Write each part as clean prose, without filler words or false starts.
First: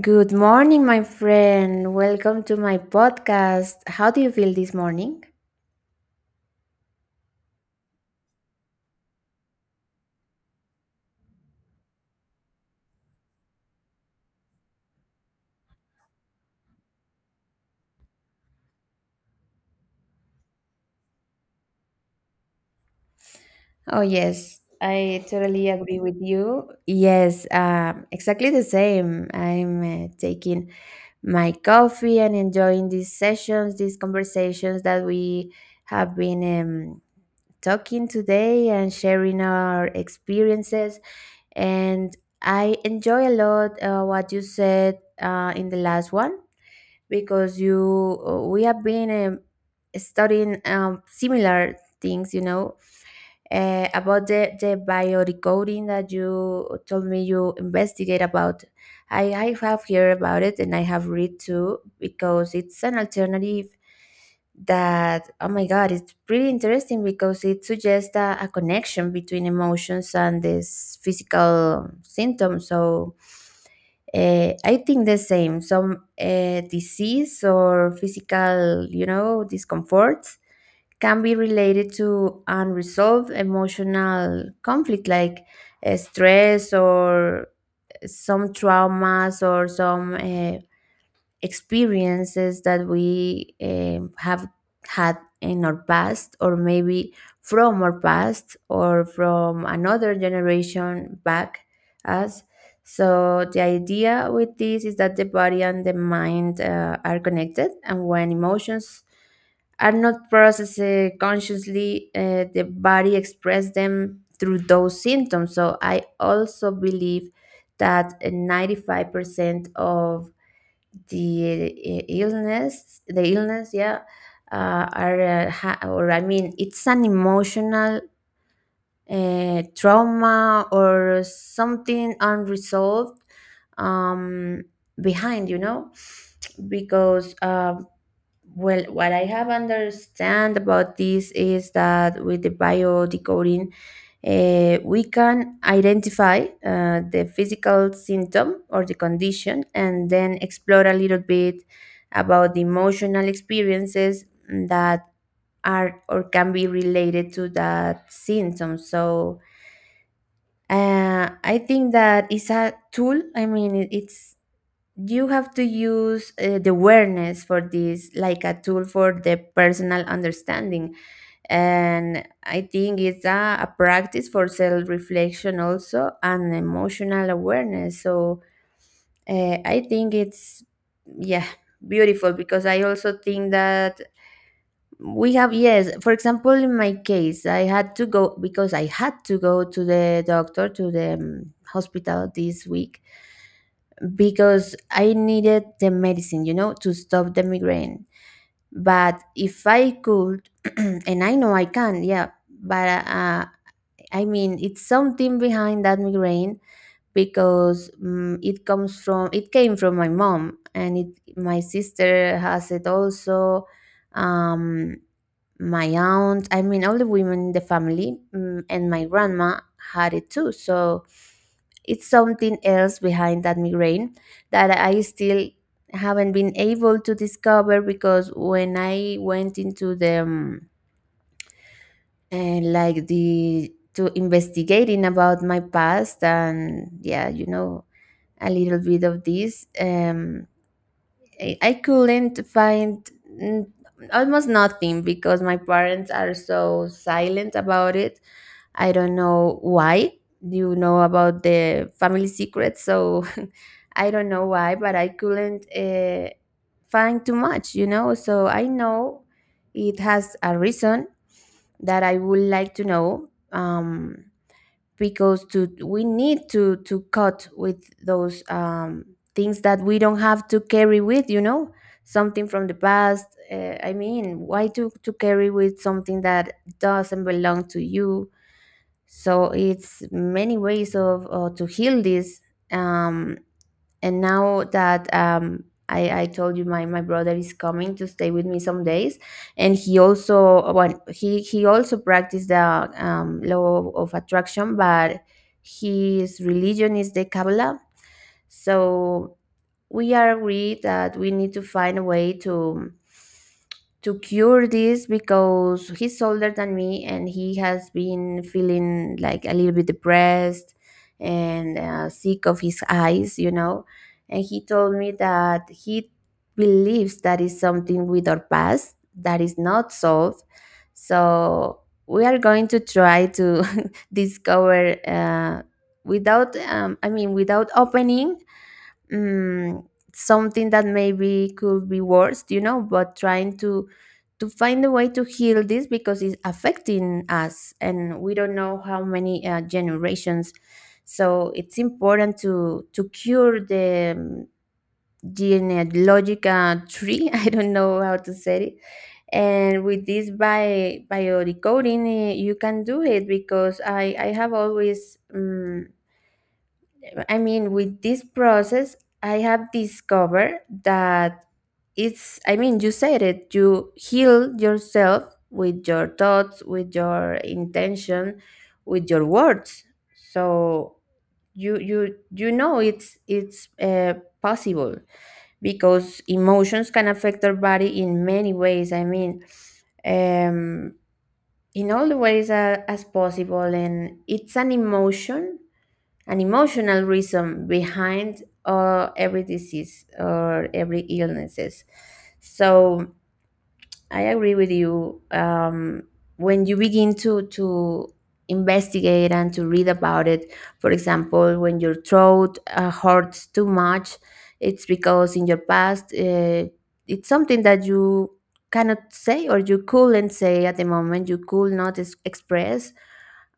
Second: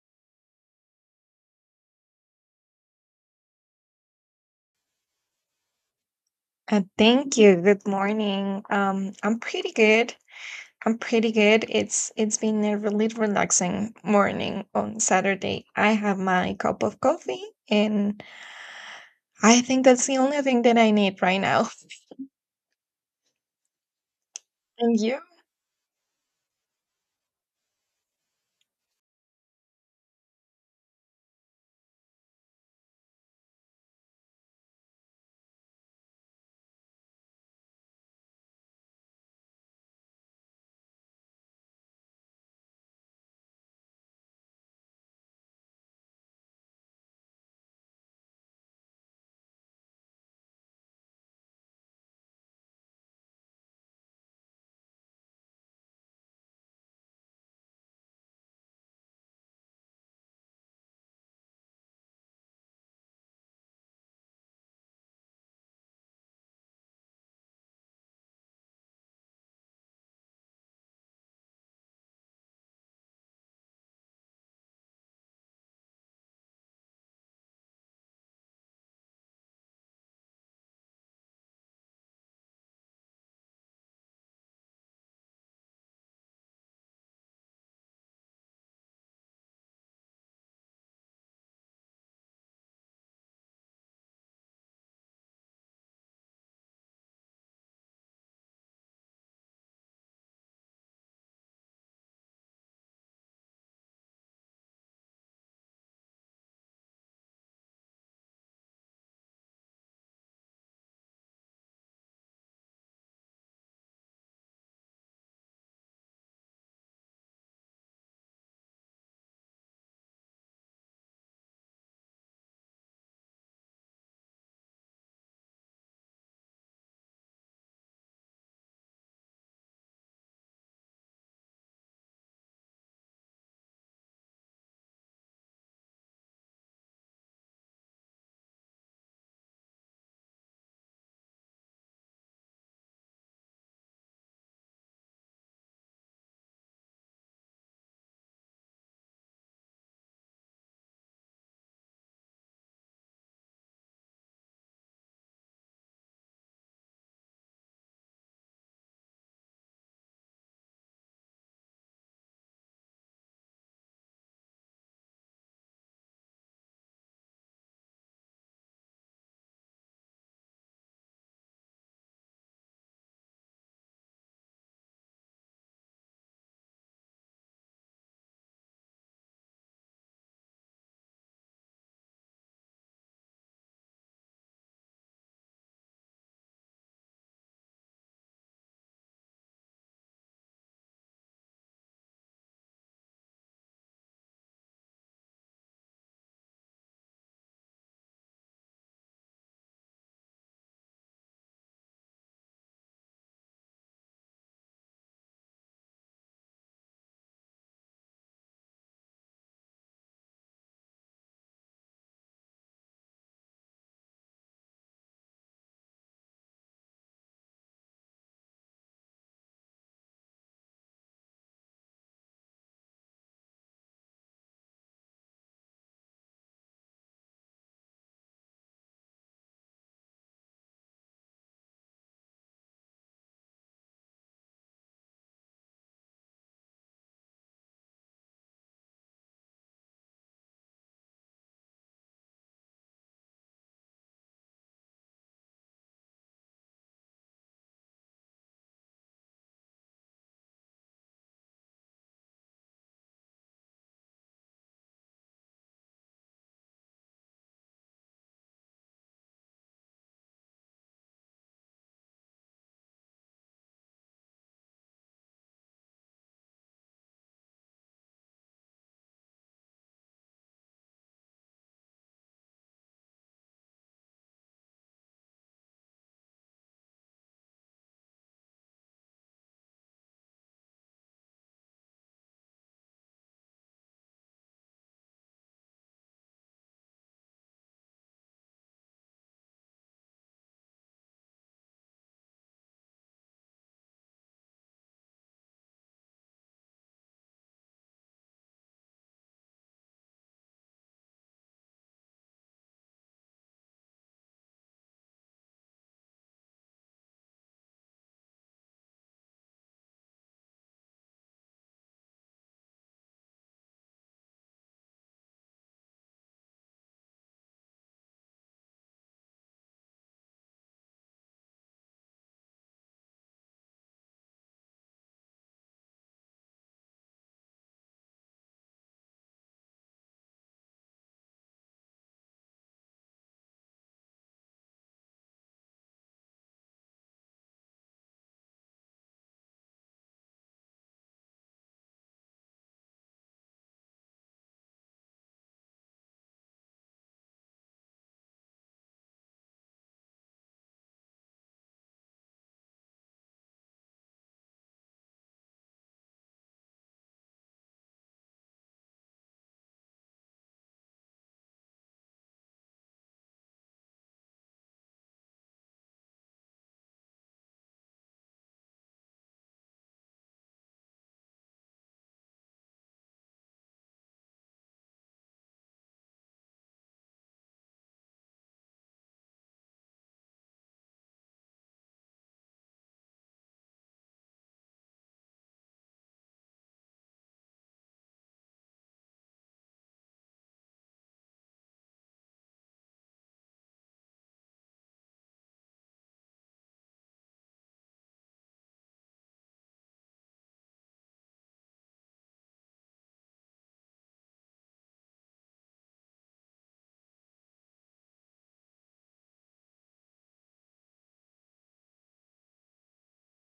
Good morning, my friend. Welcome to my podcast. How do you feel this morning? Thank you. Good morning. I'm pretty good. I'm pretty good. It's been a really relaxing morning on Saturday. I have my cup of coffee, and I think that's the only thing that I need right now. Oh, yes, And you? I totally agree with you. Yes, exactly the same. I'm taking my coffee and enjoying these sessions, these conversations that we have been talking today and sharing our experiences. And I enjoy a lot what you said in the last one, because you we have been studying similar things. About the biorecoding that you told me you investigate about. I have heard about it, and I have read too, because it's an alternative that, oh my God, it's pretty interesting because it suggests a connection between emotions and these physical symptoms. So I think the same. Some disease or physical discomforts can be related to unresolved emotional conflict, like stress or some traumas or some experiences that we have had in our past, or maybe from our past or from another generation back us. So the idea with this is that the body and the mind are connected, and when emotions are not processed consciously, the body expresses them through those symptoms. So I also believe that 95% of the eh, illness the illness, yeah, are, or, I mean, it's an emotional trauma or something unresolved um behind, because well, what I have understand about this is that with the bio decoding, we can identify the physical symptom or the condition, and then explore a little bit about the emotional experiences that are or can be related to that symptom. So I think that it's a tool. I mean, it's, you have to use the awareness for this like a tool for the personal understanding. And I think it's a practice for self-reflection also, and emotional awareness. So I think it's, yeah, beautiful, because I also think that we have, yes. For example, in my case, I had to go because I had to go to the doctor, to the hospital this week, because I needed the medicine, to stop the migraine. But if I could, and I know I can, yeah, but I mean, it's something behind that migraine, because it came from my mom, and my sister has it also. Um, my aunt, I mean, all the women in the family, and my grandma had it too. So it's something else behind that migraine that I still haven't been able to discover, because when I went into the like, the to investigating about my past and, yeah, a little bit of this, I couldn't find, almost nothing, because my parents are so silent about it. I don't know why. You know about the family secrets, so I don't know why, but I couldn't find too much. So I know it has a reason that I would like to know. Because to we need to cut with those things that we don't have to carry with, something from the past. I mean, why to carry with something that doesn't belong to you? So it's many ways of, to heal this um and now that I told you, my brother is coming to stay with me some days, and he also practiced the law of attraction, but his religion is the Kabbalah. So we are agreed that we need to find a way to cure this, because he's older than me and he has been feeling like a little bit depressed, and sick of his eyes. And he told me that he believes that is something with our past that is not solved. So we are going to try to discover, without, I mean, without opening, mm, something that maybe could be worse, but trying to find a way to heal this, because it's affecting us, and we don't know how many generations. So it's important to cure the genealogical tree. I don't know how to say it. And with this, by decoding, you can do it, because I have always. I mean, with this process, I have discovered that it's, I mean, you said it, you heal yourself with your thoughts, with your intention, with your words. So you, you know, it's possible, because emotions can affect our body in many ways. I mean, um, in all the ways as possible, and it's an emotional reason behind every disease or every illnesses. So I agree with you. When you begin to investigate and to read about it, for example, when your throat hurts too much, it's because in your past it's something that you cannot say, or you couldn't say at the moment. You could not express,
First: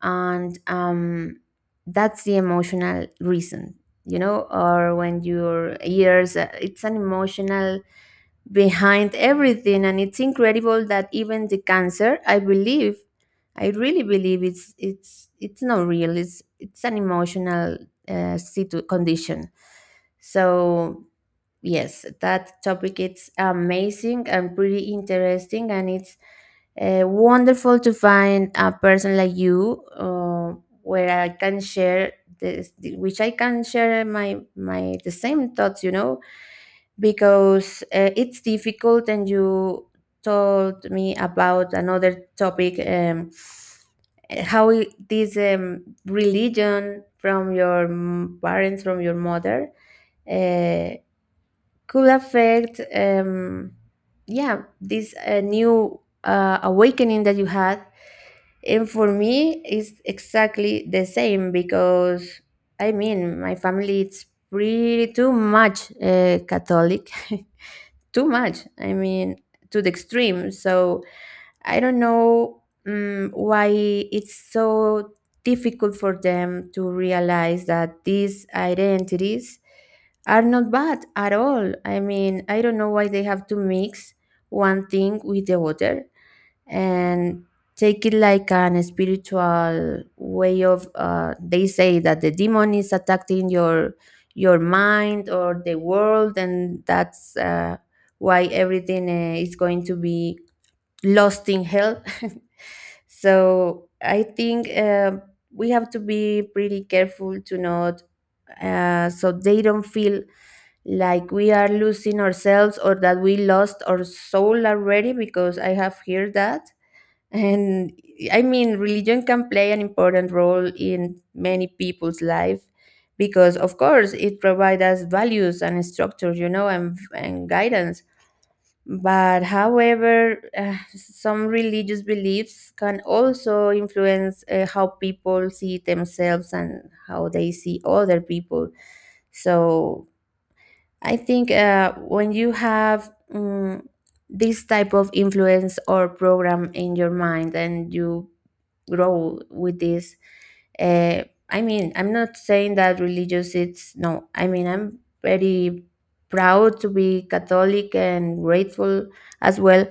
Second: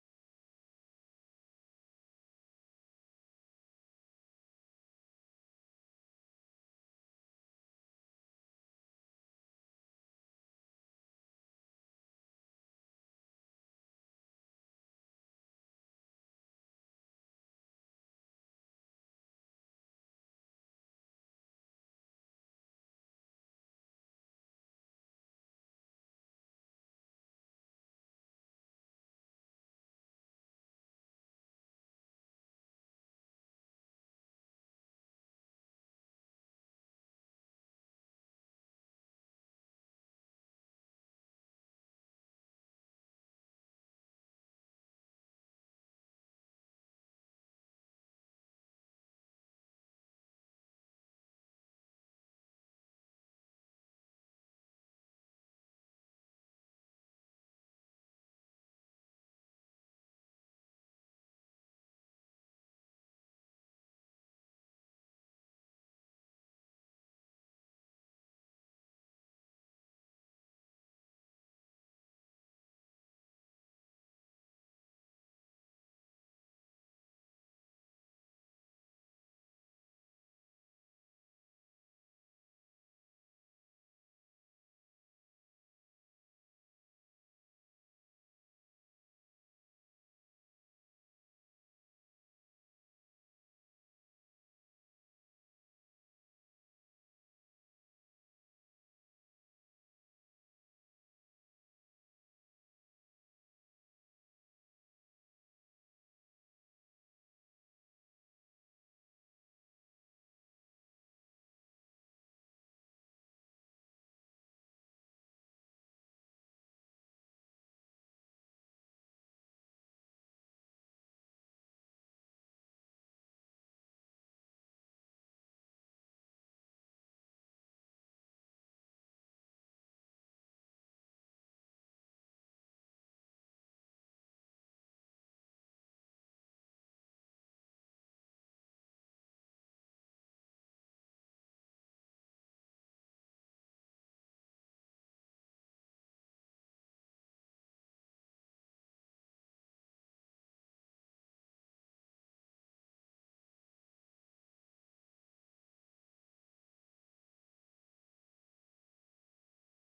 and that's the emotional reason. You know, or when your ears, it's an emotional behind everything. And it's incredible that even the cancer, I really believe, it's not real, it's an emotional condition. So, yes, that topic, it's amazing and pretty interesting, and it's wonderful to find a person like you where I can share this, which I can share my my the same thoughts, because it's difficult. And you told me about another topic, how this religion from your parents, from your mother, uh, could affect, yeah, this new awakening that you had. And for me it's exactly the same, because I mean, my family, it's pretty too much Catholic. Too much, I mean, to the extreme. So I don't know why it's so difficult for them to realize that these identities are not bad at all. I mean, I don't know why they have to mix one thing with the other and take it like an spiritual way of, they say that the demon is attacking your mind or the world, and that's why everything is going to be lost in hell. So I think we have to be pretty careful to not, so they don't feel like we are losing ourselves, or that we lost our soul already, because I have heard that. And I mean, religion can play an important role in many people's life, because, of course, it provides us values and structure, and, guidance. But however, some religious beliefs can also influence how people see themselves and how they see other people. So I think when you have this type of influence or program in your mind, and you grow with this, uh, I mean, I'm not saying that religious, it's, no, I mean, I'm very proud to be Catholic and grateful as well.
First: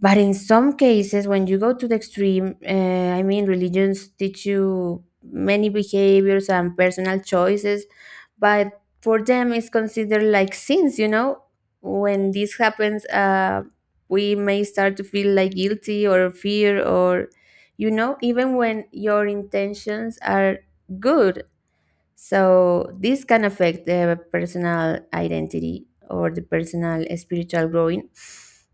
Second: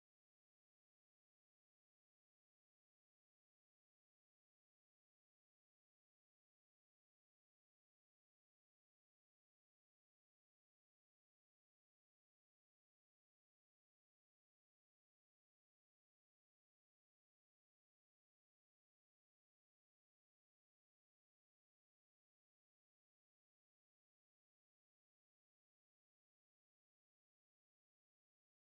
But in some cases, when you go to the extreme, I mean, religions teach you many behaviors and personal choices, but for them it's considered like sins when this happens, we may start to feel like guilty, or fear, or, even when your intentions are good. So this can affect the personal identity or the personal spiritual growing.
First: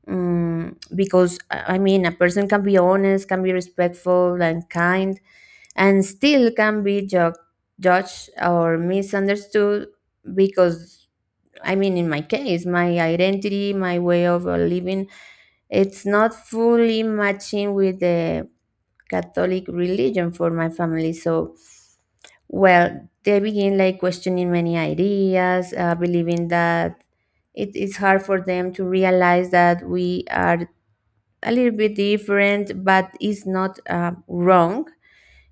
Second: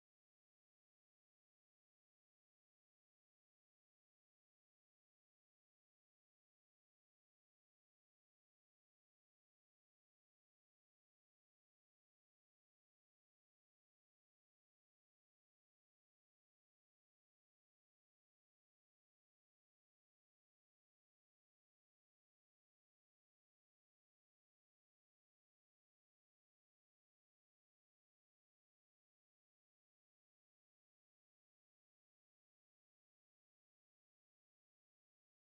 Because I mean, a person can be honest, can be respectful and kind, and still can be judged or misunderstood, because, I mean, in my case, my identity, my way of living, it's not fully matching with the Catholic religion for my family. So, well, they begin like questioning many ideas, believing that it is hard for them to realize that we are a little bit different, but it's not wrong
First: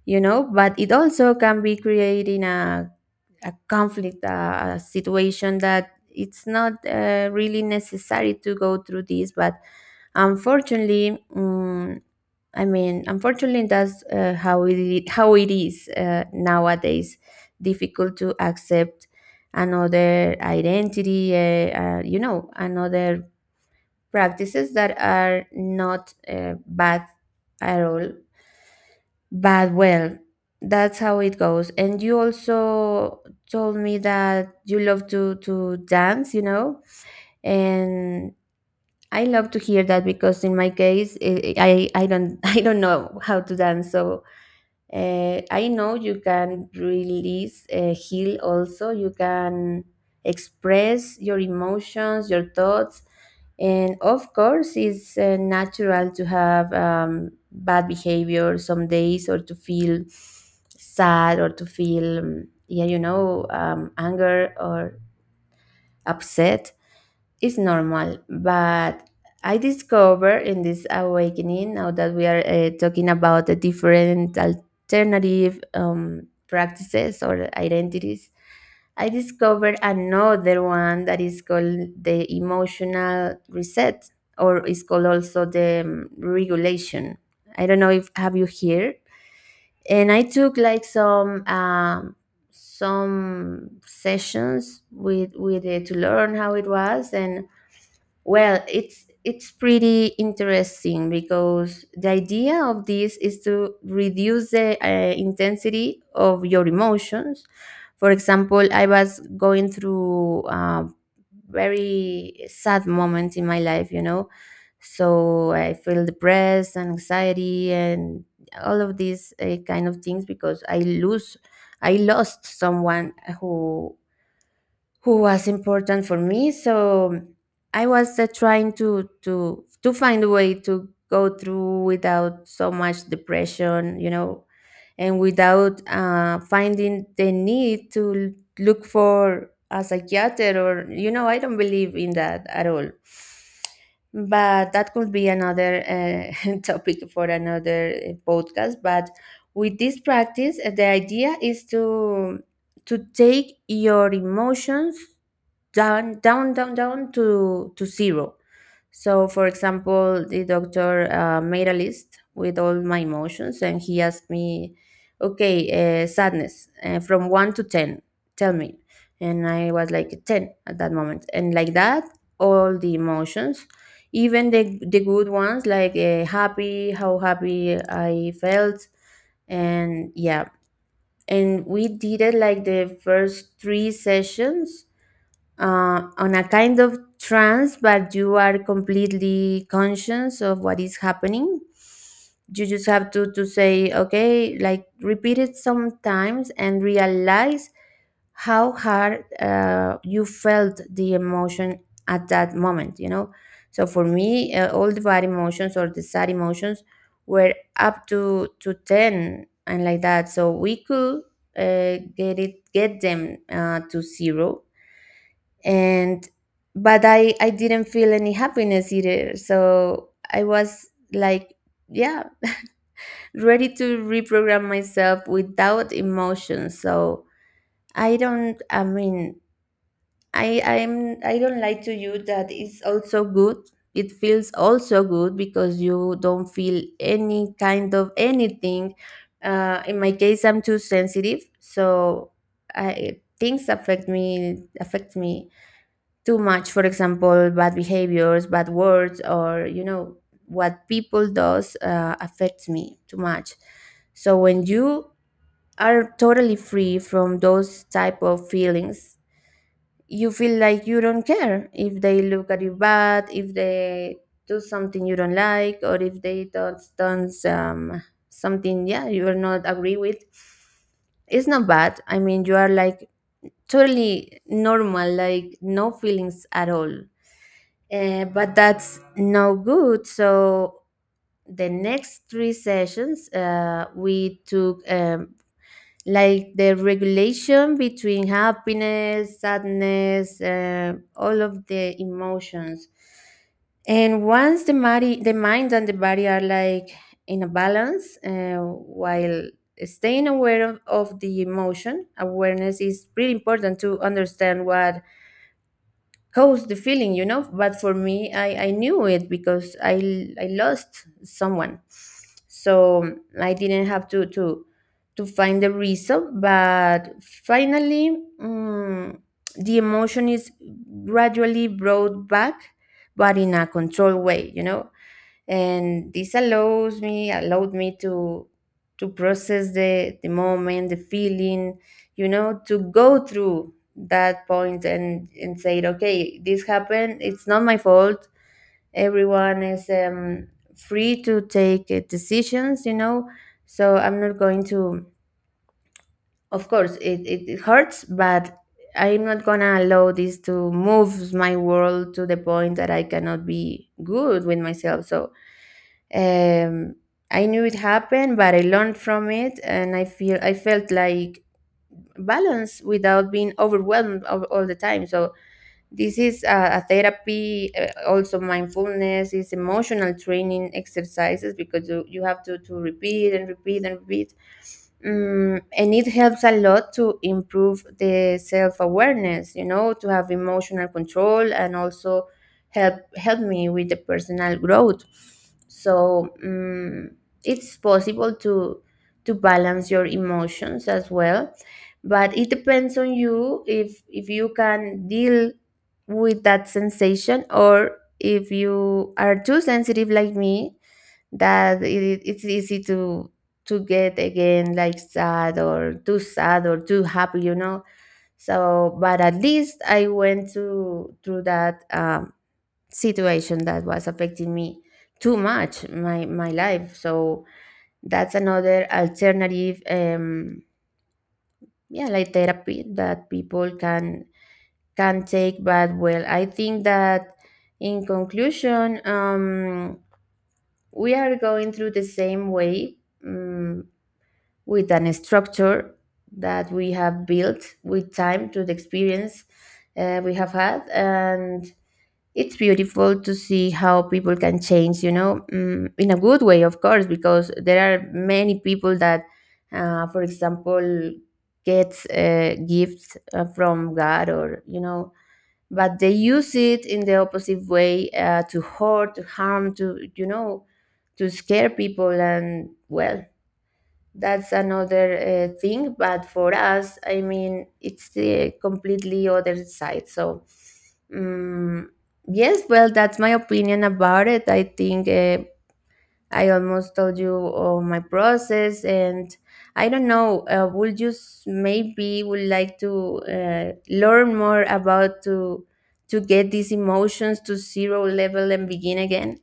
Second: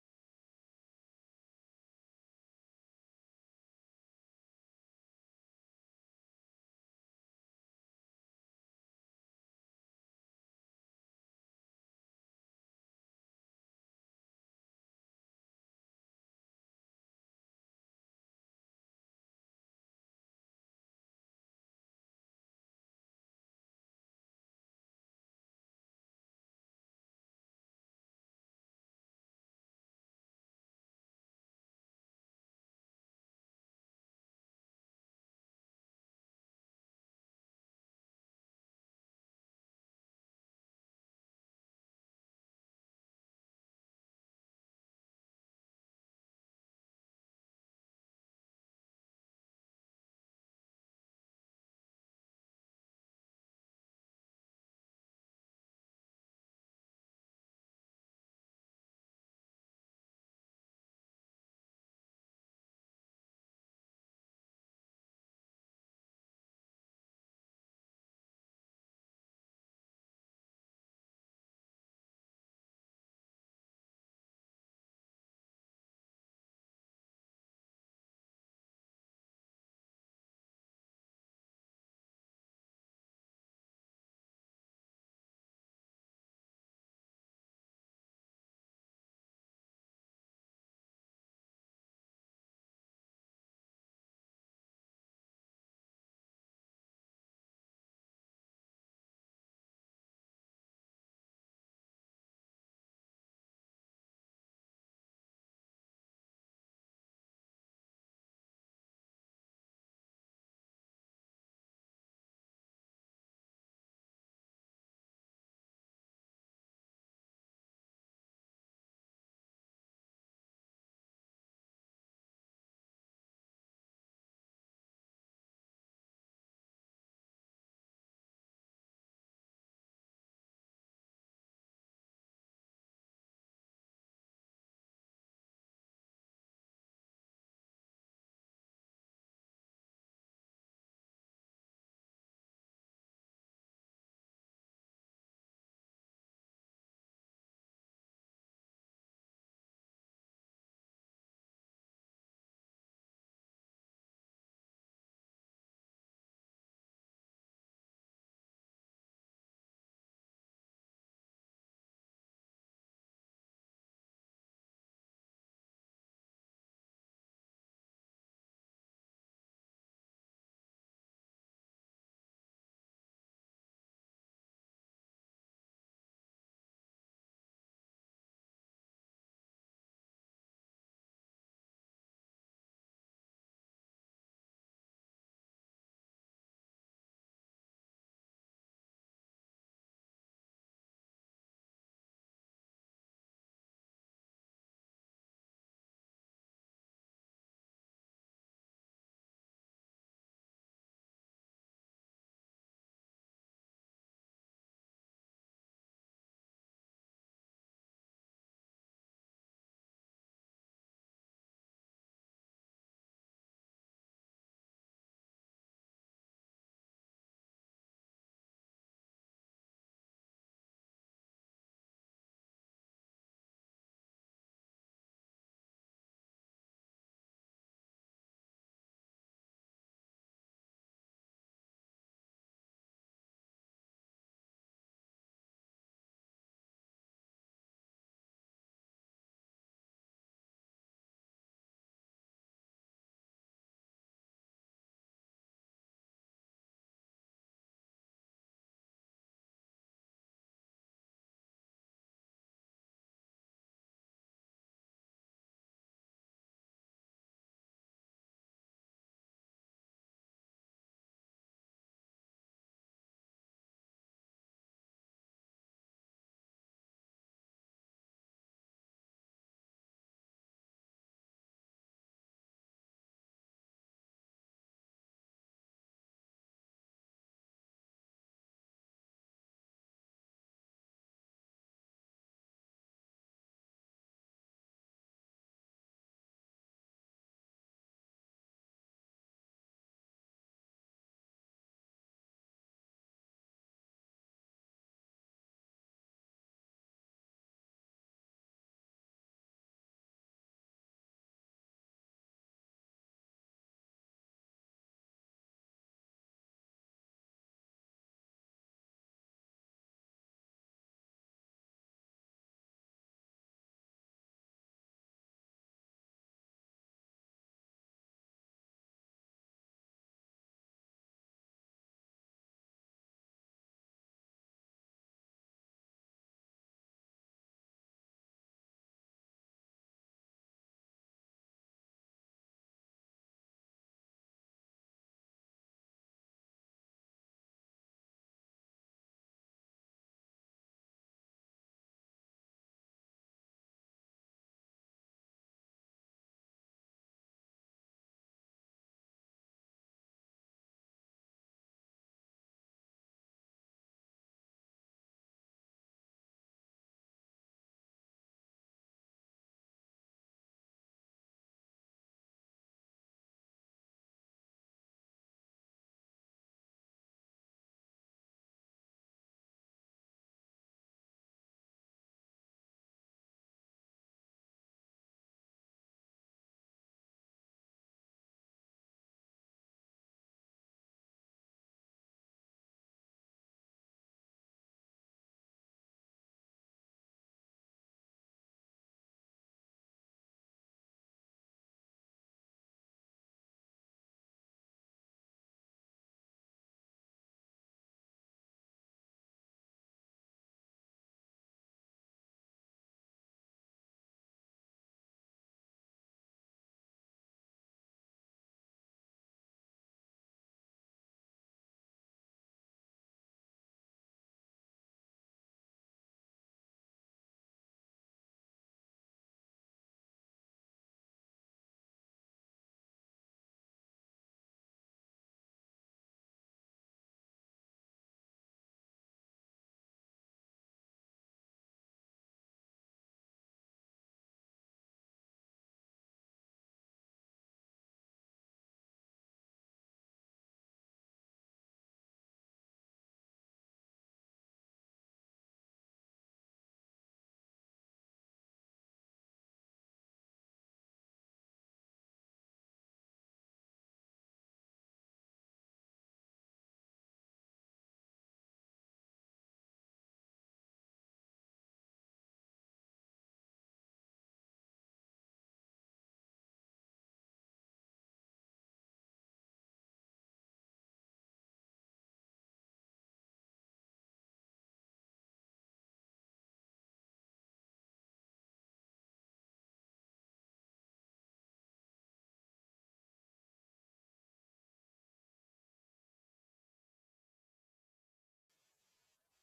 but it also can be creating a conflict, a situation that it's not really necessary to go through this. But unfortunately, I mean, unfortunately, that's how it is, nowadays, difficult to accept another identity, you know, another practices that are not bad at all. But well, that's how it goes. And you also told me that you love to dance, and I love to hear that, because in my case, I don't I don't know how to dance. So, I know you can release, heal also. You can express your emotions, your thoughts. And of course, it's natural to have bad behavior some days, or to feel sad, or to feel, anger or upset is normal. But I discover in this awakening now that we are talking about the different alternative practices or identities, I discovered another one that is called the emotional reset, or is called also the regulation. I don't know if have you here. And I took like some sessions with it to learn how it was, and well, it's pretty interesting because the idea of this is to reduce the intensity of your emotions. For example, I was going through a very sad moment in my life. So I feel depressed and anxiety and all of these kind of things because I lost someone who who was important for me. So I was trying to to find a way to go through without so much depression, and without finding the need to look for a psychiatrist, or you know I don't believe in that at all. But that could be another topic for another podcast. But with this practice, the idea is to take your emotions down, down, down, down to zero. So for example, the doctor made a list with all my emotions and he asked me, okay, sadness, from 1 to 10, tell me. And I was like 10 at that moment, and like that, all the emotions, even the good ones, like happy, how happy I felt. And yeah, and we did it like the first three sessions on a kind of trance, but you are completely conscious of what is happening. You just have to say, okay, like repeat it sometimes and realize how hard you felt the emotion at that moment, you know? So for me, all the bad emotions or the sad emotions were up to 10, and like that. So we could get it, get them to zero. And but I didn't feel any happiness either, so I was like, yeah, ready to reprogram myself without emotion. So I don't I mean, I don't lie to you that it's also good. It feels also good because you don't feel any kind of anything. In my case, I'm too sensitive, so I, things affect me too much. For example, bad behaviors, bad words, or you know, what people does affects me too much. So when you are totally free from those type of feelings, you feel like you don't care if they look at you bad, if they do something you don't like, or if they don't done something, yeah, you are not agree with. It's not bad, I mean, you are like totally normal, like no feelings at all. But that's no good. So the next three sessions, we took like the regulation between happiness, sadness, all of the emotions. And once the body, the mind and the body are like in a balance, while staying aware of the emotion, awareness is pretty important to understand what caused the feeling, you know. But for me, I knew it because I lost someone. So I didn't have to find the reason. But finally, the emotion is gradually brought back, but in a controlled way, you know. And this allows me allowed me to process the moment, the feeling, you know, to go through that point, and said, okay, this happened, it's not my fault. Everyone is free to take decisions, you know. So I'm not going to, of course it hurts, but I'm not gonna allow this to move my world to the point that I cannot be good with myself. So um I knew it happened, but I learned from it, and I felt like balance without being overwhelmed all the time. So this is a therapy, also mindfulness, is emotional training exercises because you have to repeat and repeat and repeat. And it helps a lot to improve the self awareness, you know, to have emotional control, and also help me with the personal growth. So it's possible to balance your emotions as well, but it depends on you if you can deal with that sensation, or if you are too sensitive like me, that it's easy to get again like sad, or too sad, or too happy, you know. So but at least I went to through that situation that was affecting me too much, my life. So that's another alternative, yeah, like therapy that people can take. But well, I think that in conclusion, we are going through the same way um, with an structure that we have built with time to the experience we have had. And it's beautiful to see how people can change, you know, in a good way, of course, because there are many people that for example, gets gifts from god, or you know, but they use it in the opposite way to hurt, to harm, to you know, to scare people. And well, that's another thing. But for us, I mean, it's the completely other side. So, um, yes, well, that's my opinion about it, I think. I almost told you all my process, and I don't know. Would you maybe would like to learn more about to get these emotions to zero level and begin again?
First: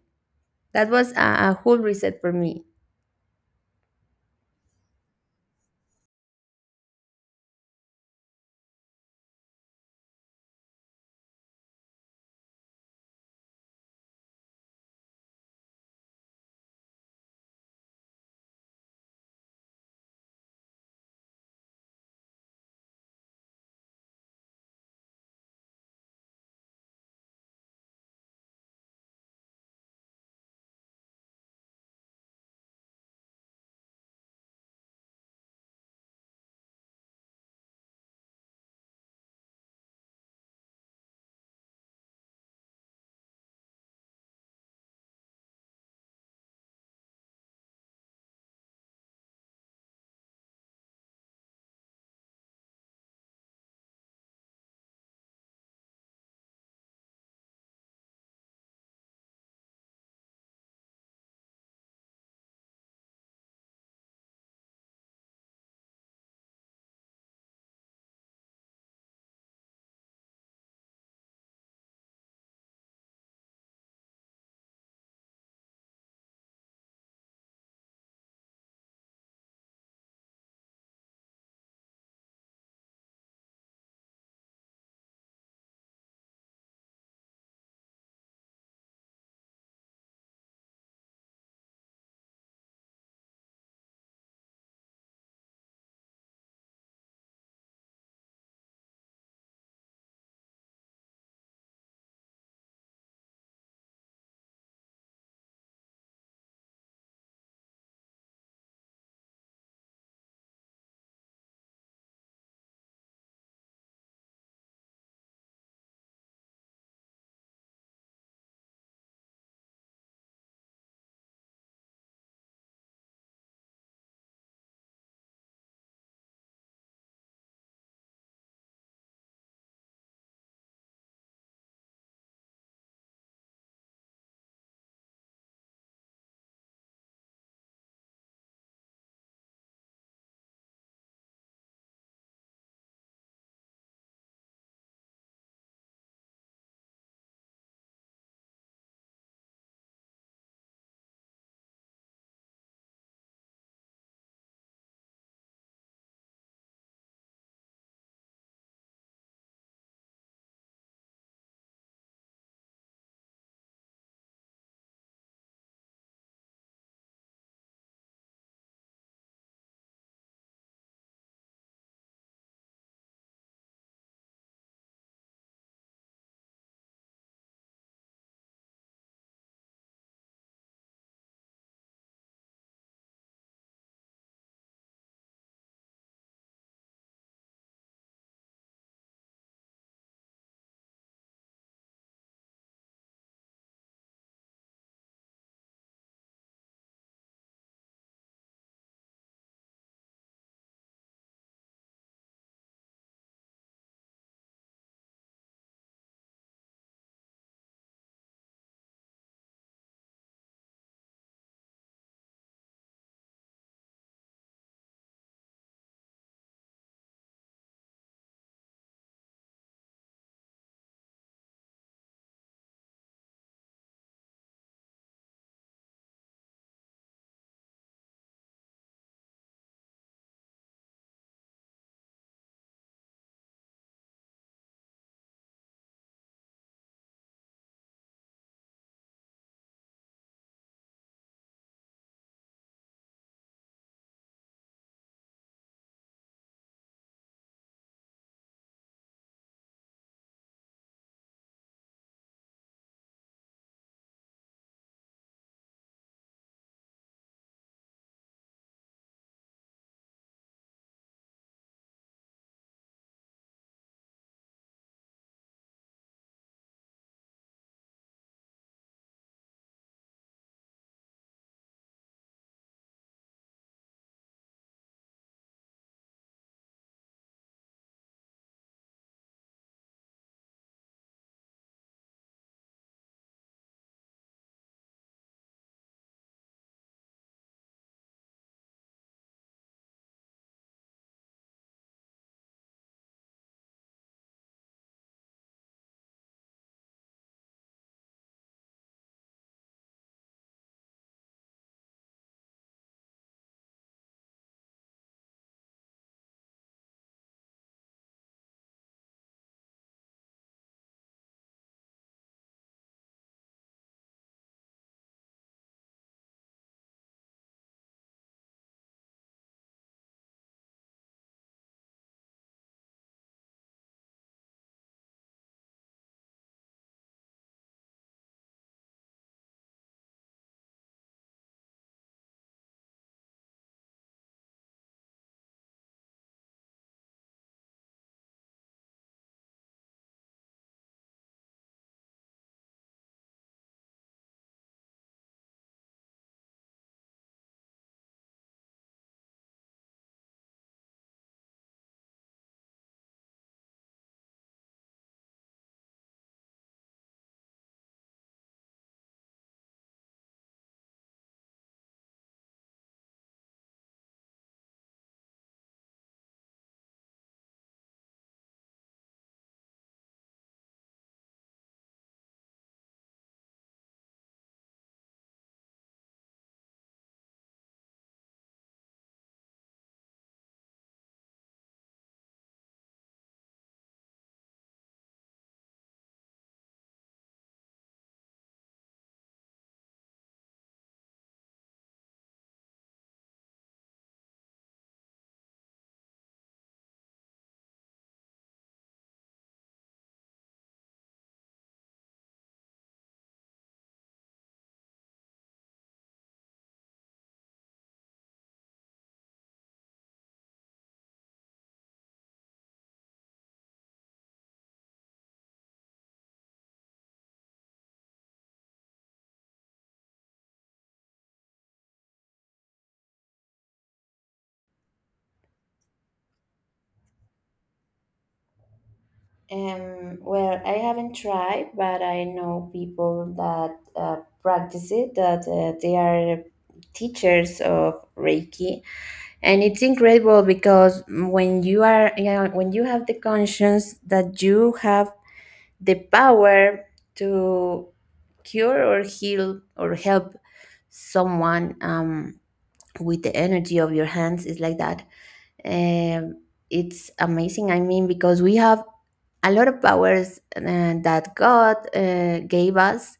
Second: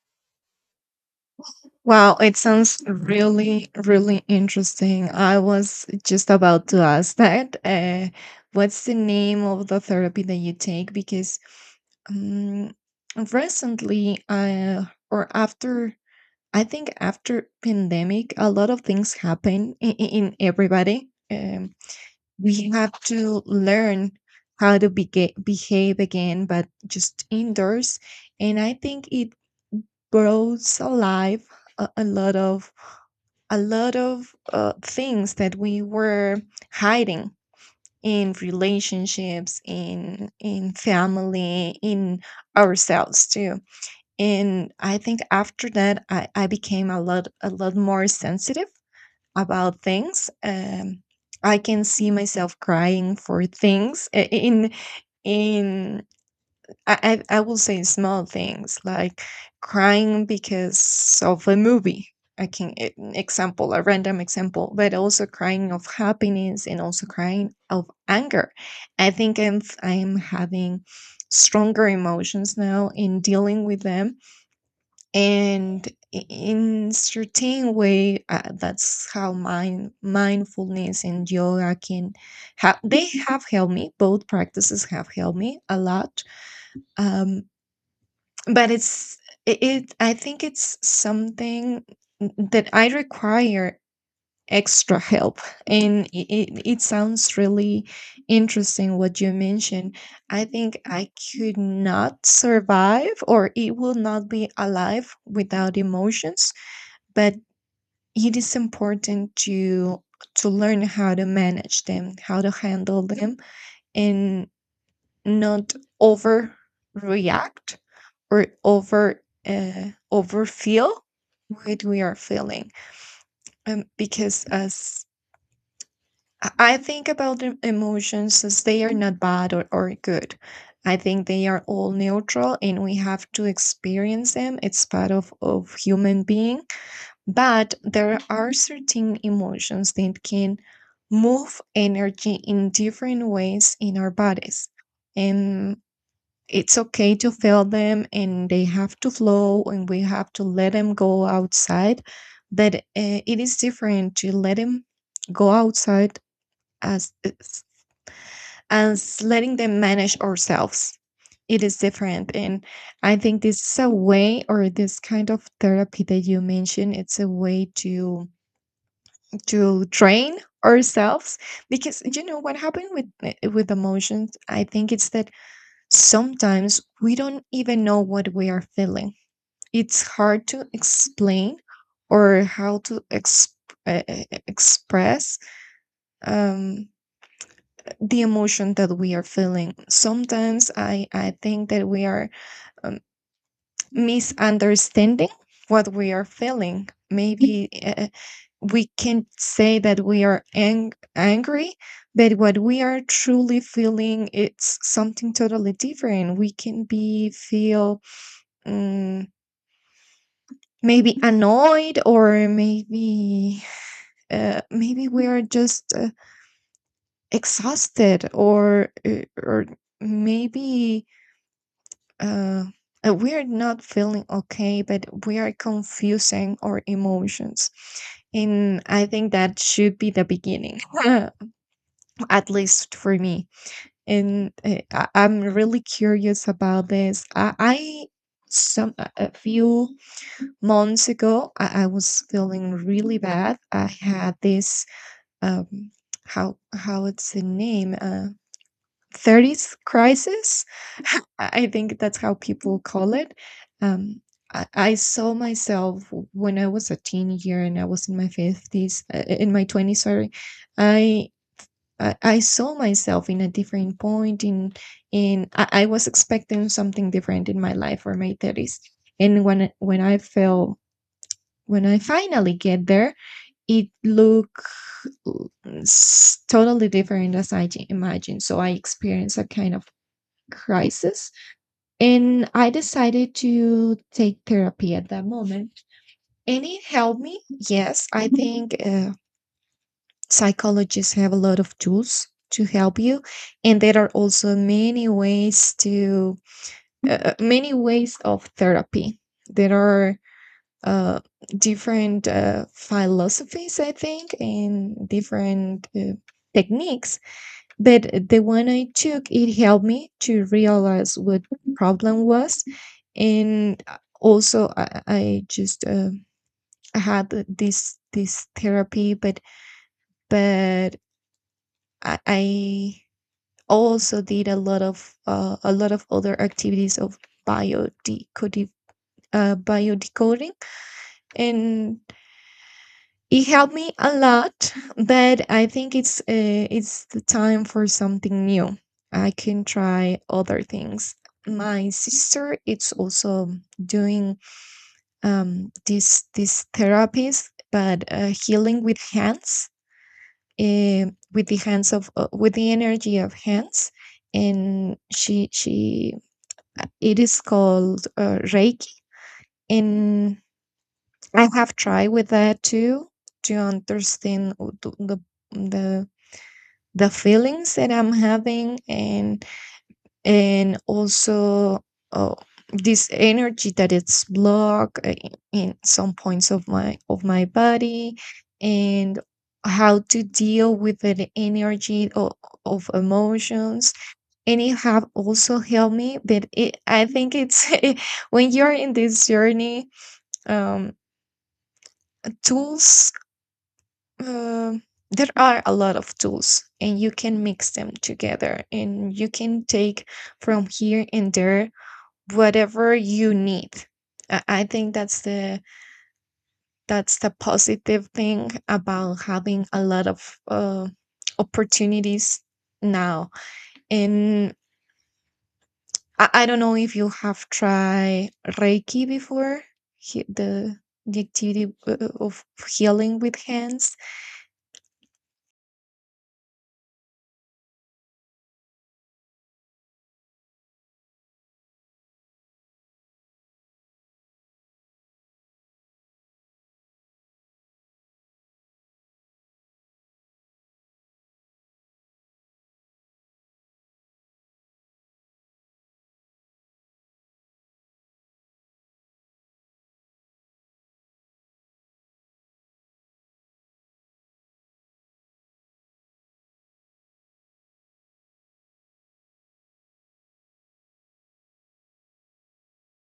That was a whole Wow, reset for it me. sounds really, really interesting. I was just about to ask that. What's the name of the therapy that you take? Because um, recently, or after I think after pandemic, a lot of things happen in everybody. We have to learn how to behave again, but just indoors. And I think it brought alive a, a lot of a lot of things that we were hiding in relationships, in family, in ourselves too. And I think after that, I became a lot more sensitive about things. I can see myself crying for things I- in I, I will say small things like crying because of a movie. I can example a random example, but also crying of happiness and also crying of anger. I think I'm having stronger emotions now in dealing with them and in certain way, that's how mindfulness and yoga can have. They have helped me, both practices have helped me a lot. um but it's, it I think it's something that I require extra help. And it sounds really interesting what you mentioned. I think I could not survive or it will not be alive without emotions, but it is important to learn how to manage them, how to handle them, and not overreact or over overfeel what we are feeling. Because as I think about the emotions as they are not bad or good. I think they are all neutral and we have to experience them. It's part of human being. But there are certain emotions that can move energy in different ways in our bodies. And it's okay to feel them and they have to flow and we have to let them go outside. But it is different to let them go outside as as as letting them manage ourselves. It is different. And I think this is a way, or this kind of therapy that you mentioned, it's a way to train ourselves. Because you know what happened with with emotions, I think it's that sometimes we don't even know what we are feeling. It's hard to explain or how to express um the emotion that we are feeling. Sometimes I think that we are um, misunderstanding what we are feeling. Maybe we can't say that we are angry, but what we are truly feeling it's something totally different. We can be feel um, maybe annoyed, or maybe maybe we are just exhausted, or maybe uh, we are not feeling okay, but we are confusing our emotions. And I think that should be the beginning, at least for me. And I'm really curious about this. I Some a few months ago, I was feeling really bad. I had this um, how it's the name, 30s crisis. I think that's how people call it. Um, I saw myself when I was a teen year and I was in my 50s, in my 20s, sorry. I I saw myself in a different point I was expecting something different in my life for my 30s. And when I felt, when I finally get there, it looked totally different as I imagined. So I experienced a kind of crisis, and I decided to take therapy at that moment. And it helped me. Yes, I think psychologists have a lot of tools to help you. And there are also many ways to many ways of therapy. There are uh, different philosophies, I think, and different techniques. But the one I took, it helped me to realize what the problem was. And also I just had this therapy. But I also did a lot of other activities of biodecoding, biodecoding. And it helped me a lot, but I think it's the time for something new. I can try other things. My sister it's also doing this therapies, but healing with hands, uh, with the hands of, with the energy of hands. And she, it is called Reiki. And I have tried with that too, to understand the the the feelings that I'm having. And also uh, this energy that it's blocked in some points of my body. And how to deal with the energy of emotions. And it have also helped me. But it, I think it's, when you're in this journey, um tools, uh, there are a lot of tools and you can mix them together, and you can take from here and there whatever you need. I think that's the, that's the positive thing about having a lot of uh, opportunities now. And I don't know if you have tried Reiki before, he- the the activity of healing with hands. Well, I haven't tried, but I know people that practice it, that they are teachers of Reiki. And it's incredible because when you are, you know, when you have the conscience that you have the power to cure, or heal, or help someone with the energy of your hands, it's like that. Um, it's amazing, I mean, because we have a lot of powers that God gave us.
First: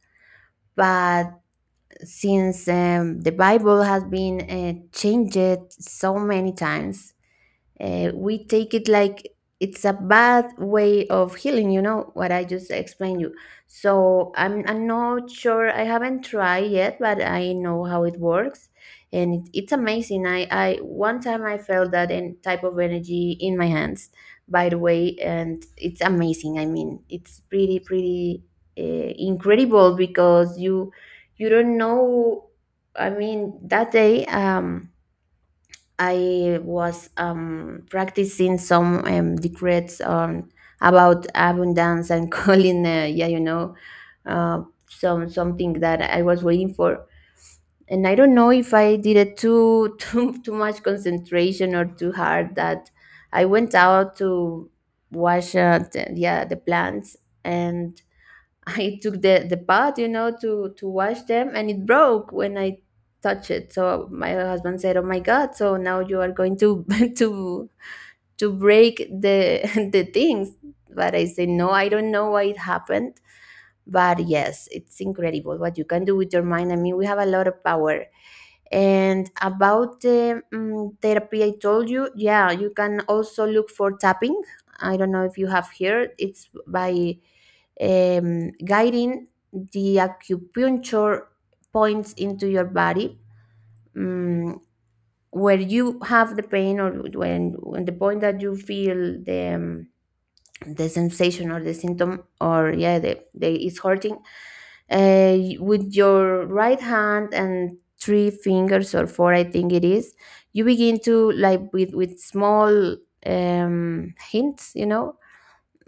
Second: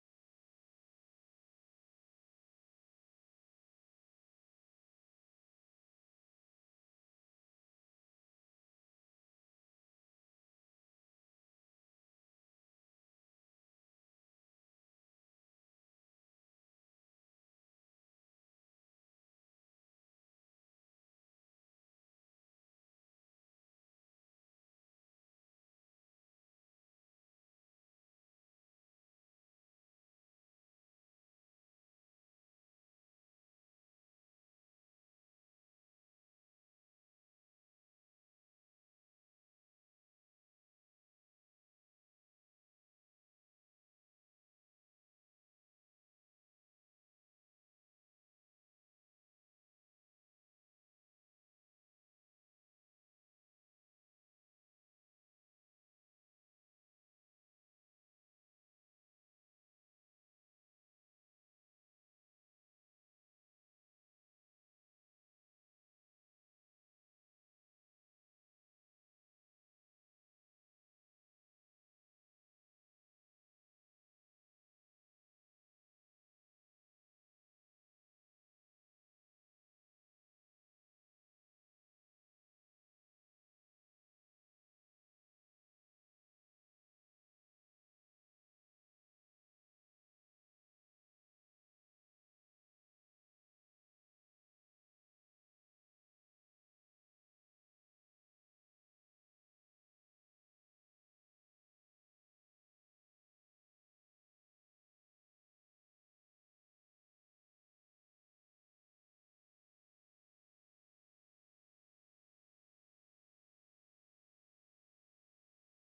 But since the Bible has been changed so many times, we take it like it's a bad way of healing, you know, what I just explained you. So I'm not sure, I haven't tried yet, but I know how it works. And it's amazing. I one time I felt that type of energy in my hands, by the way, and it's amazing, I mean, it's pretty pretty uh, incredible, because you don't know, I mean, that day, I was practicing some decrees about abundance and calling, uh, some something that I was waiting for. And I don't know if I did it too too much concentration or too hard, that I went out to wash, the plants. And I took the pot, you know, to wash them, and it broke when I touched it. So my husband said, "Oh my God! So now you are going to to to break the the things." But I said, "No, I don't know why it happened. But yes, it's incredible what you can do with your mind. I mean, we have a lot of power." And about the therapy I told you, yeah, you can also look for tapping. I don't know if you have here. It's by guiding the acupuncture points into your body, um, where you have the pain, or when the point that you feel the sensation or the symptom, or yeah, the it's hurting, with your right hand and three fingers, or four, I think it is, you begin to, like, with small hints, you know,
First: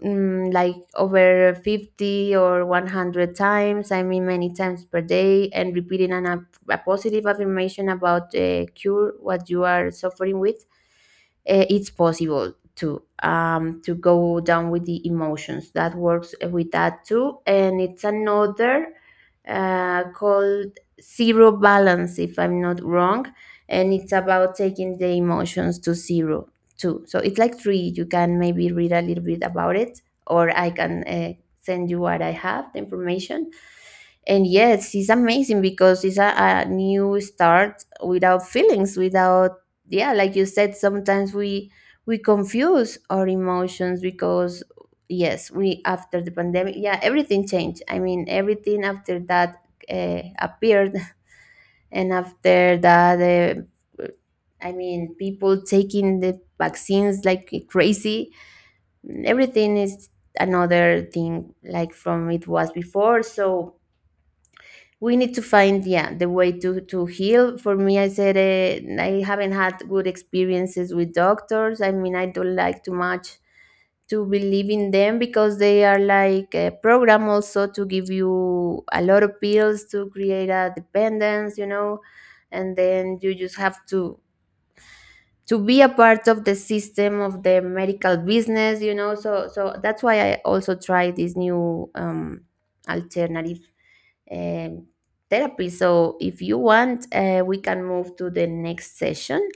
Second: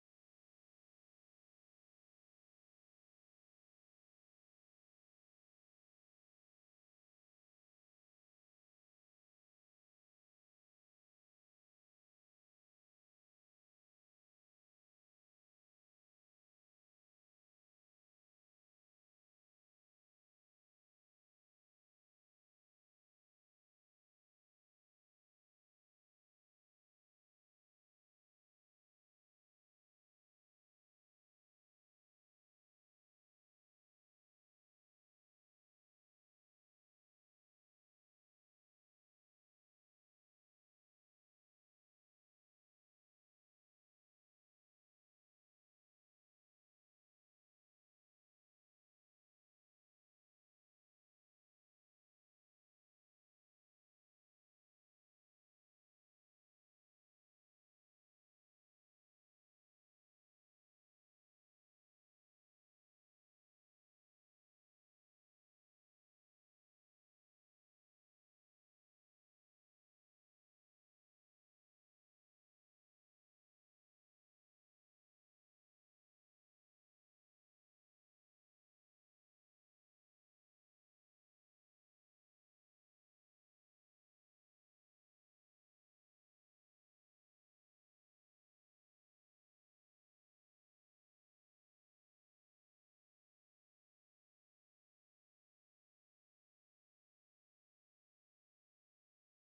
like over 50 or 100 times, I mean many times per day, and repeating an, a positive affirmation about the cure, what you are suffering with. It's possible to go down with the emotions. That works with that too. And it's another called zero balance, if I'm not wrong. And it's about taking the emotions to zero too. So it's like three. You can maybe read a little bit about it, or I can send you what I have, the information. And yes, it's amazing because it's a new start without feelings, without, yeah, like you said, sometimes we confuse our emotions. Because yes, we after the pandemic, yeah, everything changed. I mean, everything after that appeared. and after that, I mean, people taking the vaccines like crazy, everything is another thing like from it was before. So we need to find, yeah, the way to heal. For me, I said, I haven't had good experiences with doctors. I mean, I don't like too much to believe in them, because they are like a program also to give you a lot of pills to create a dependence, you know. And then you just have to be a part of the system of the medical business, you know. So that's why I also try this new alternative um, therapy. So if you want, we can move to the next session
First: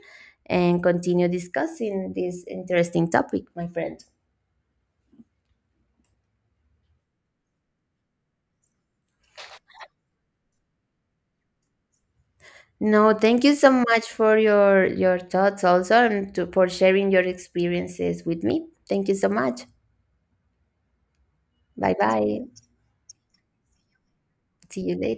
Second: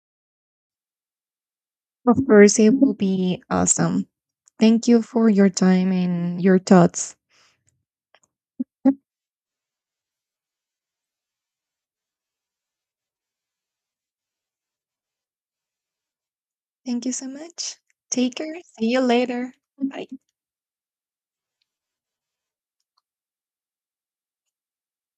and continue discussing Of this course, it will interesting be topic, my friend. awesome. Thank you for your time and your thoughts. No, thank you so much for your thoughts also, and to, for Thank sharing you your so much. experiences Take with care. me. See you Thank you so later. much. Bye. Bye bye. See you later.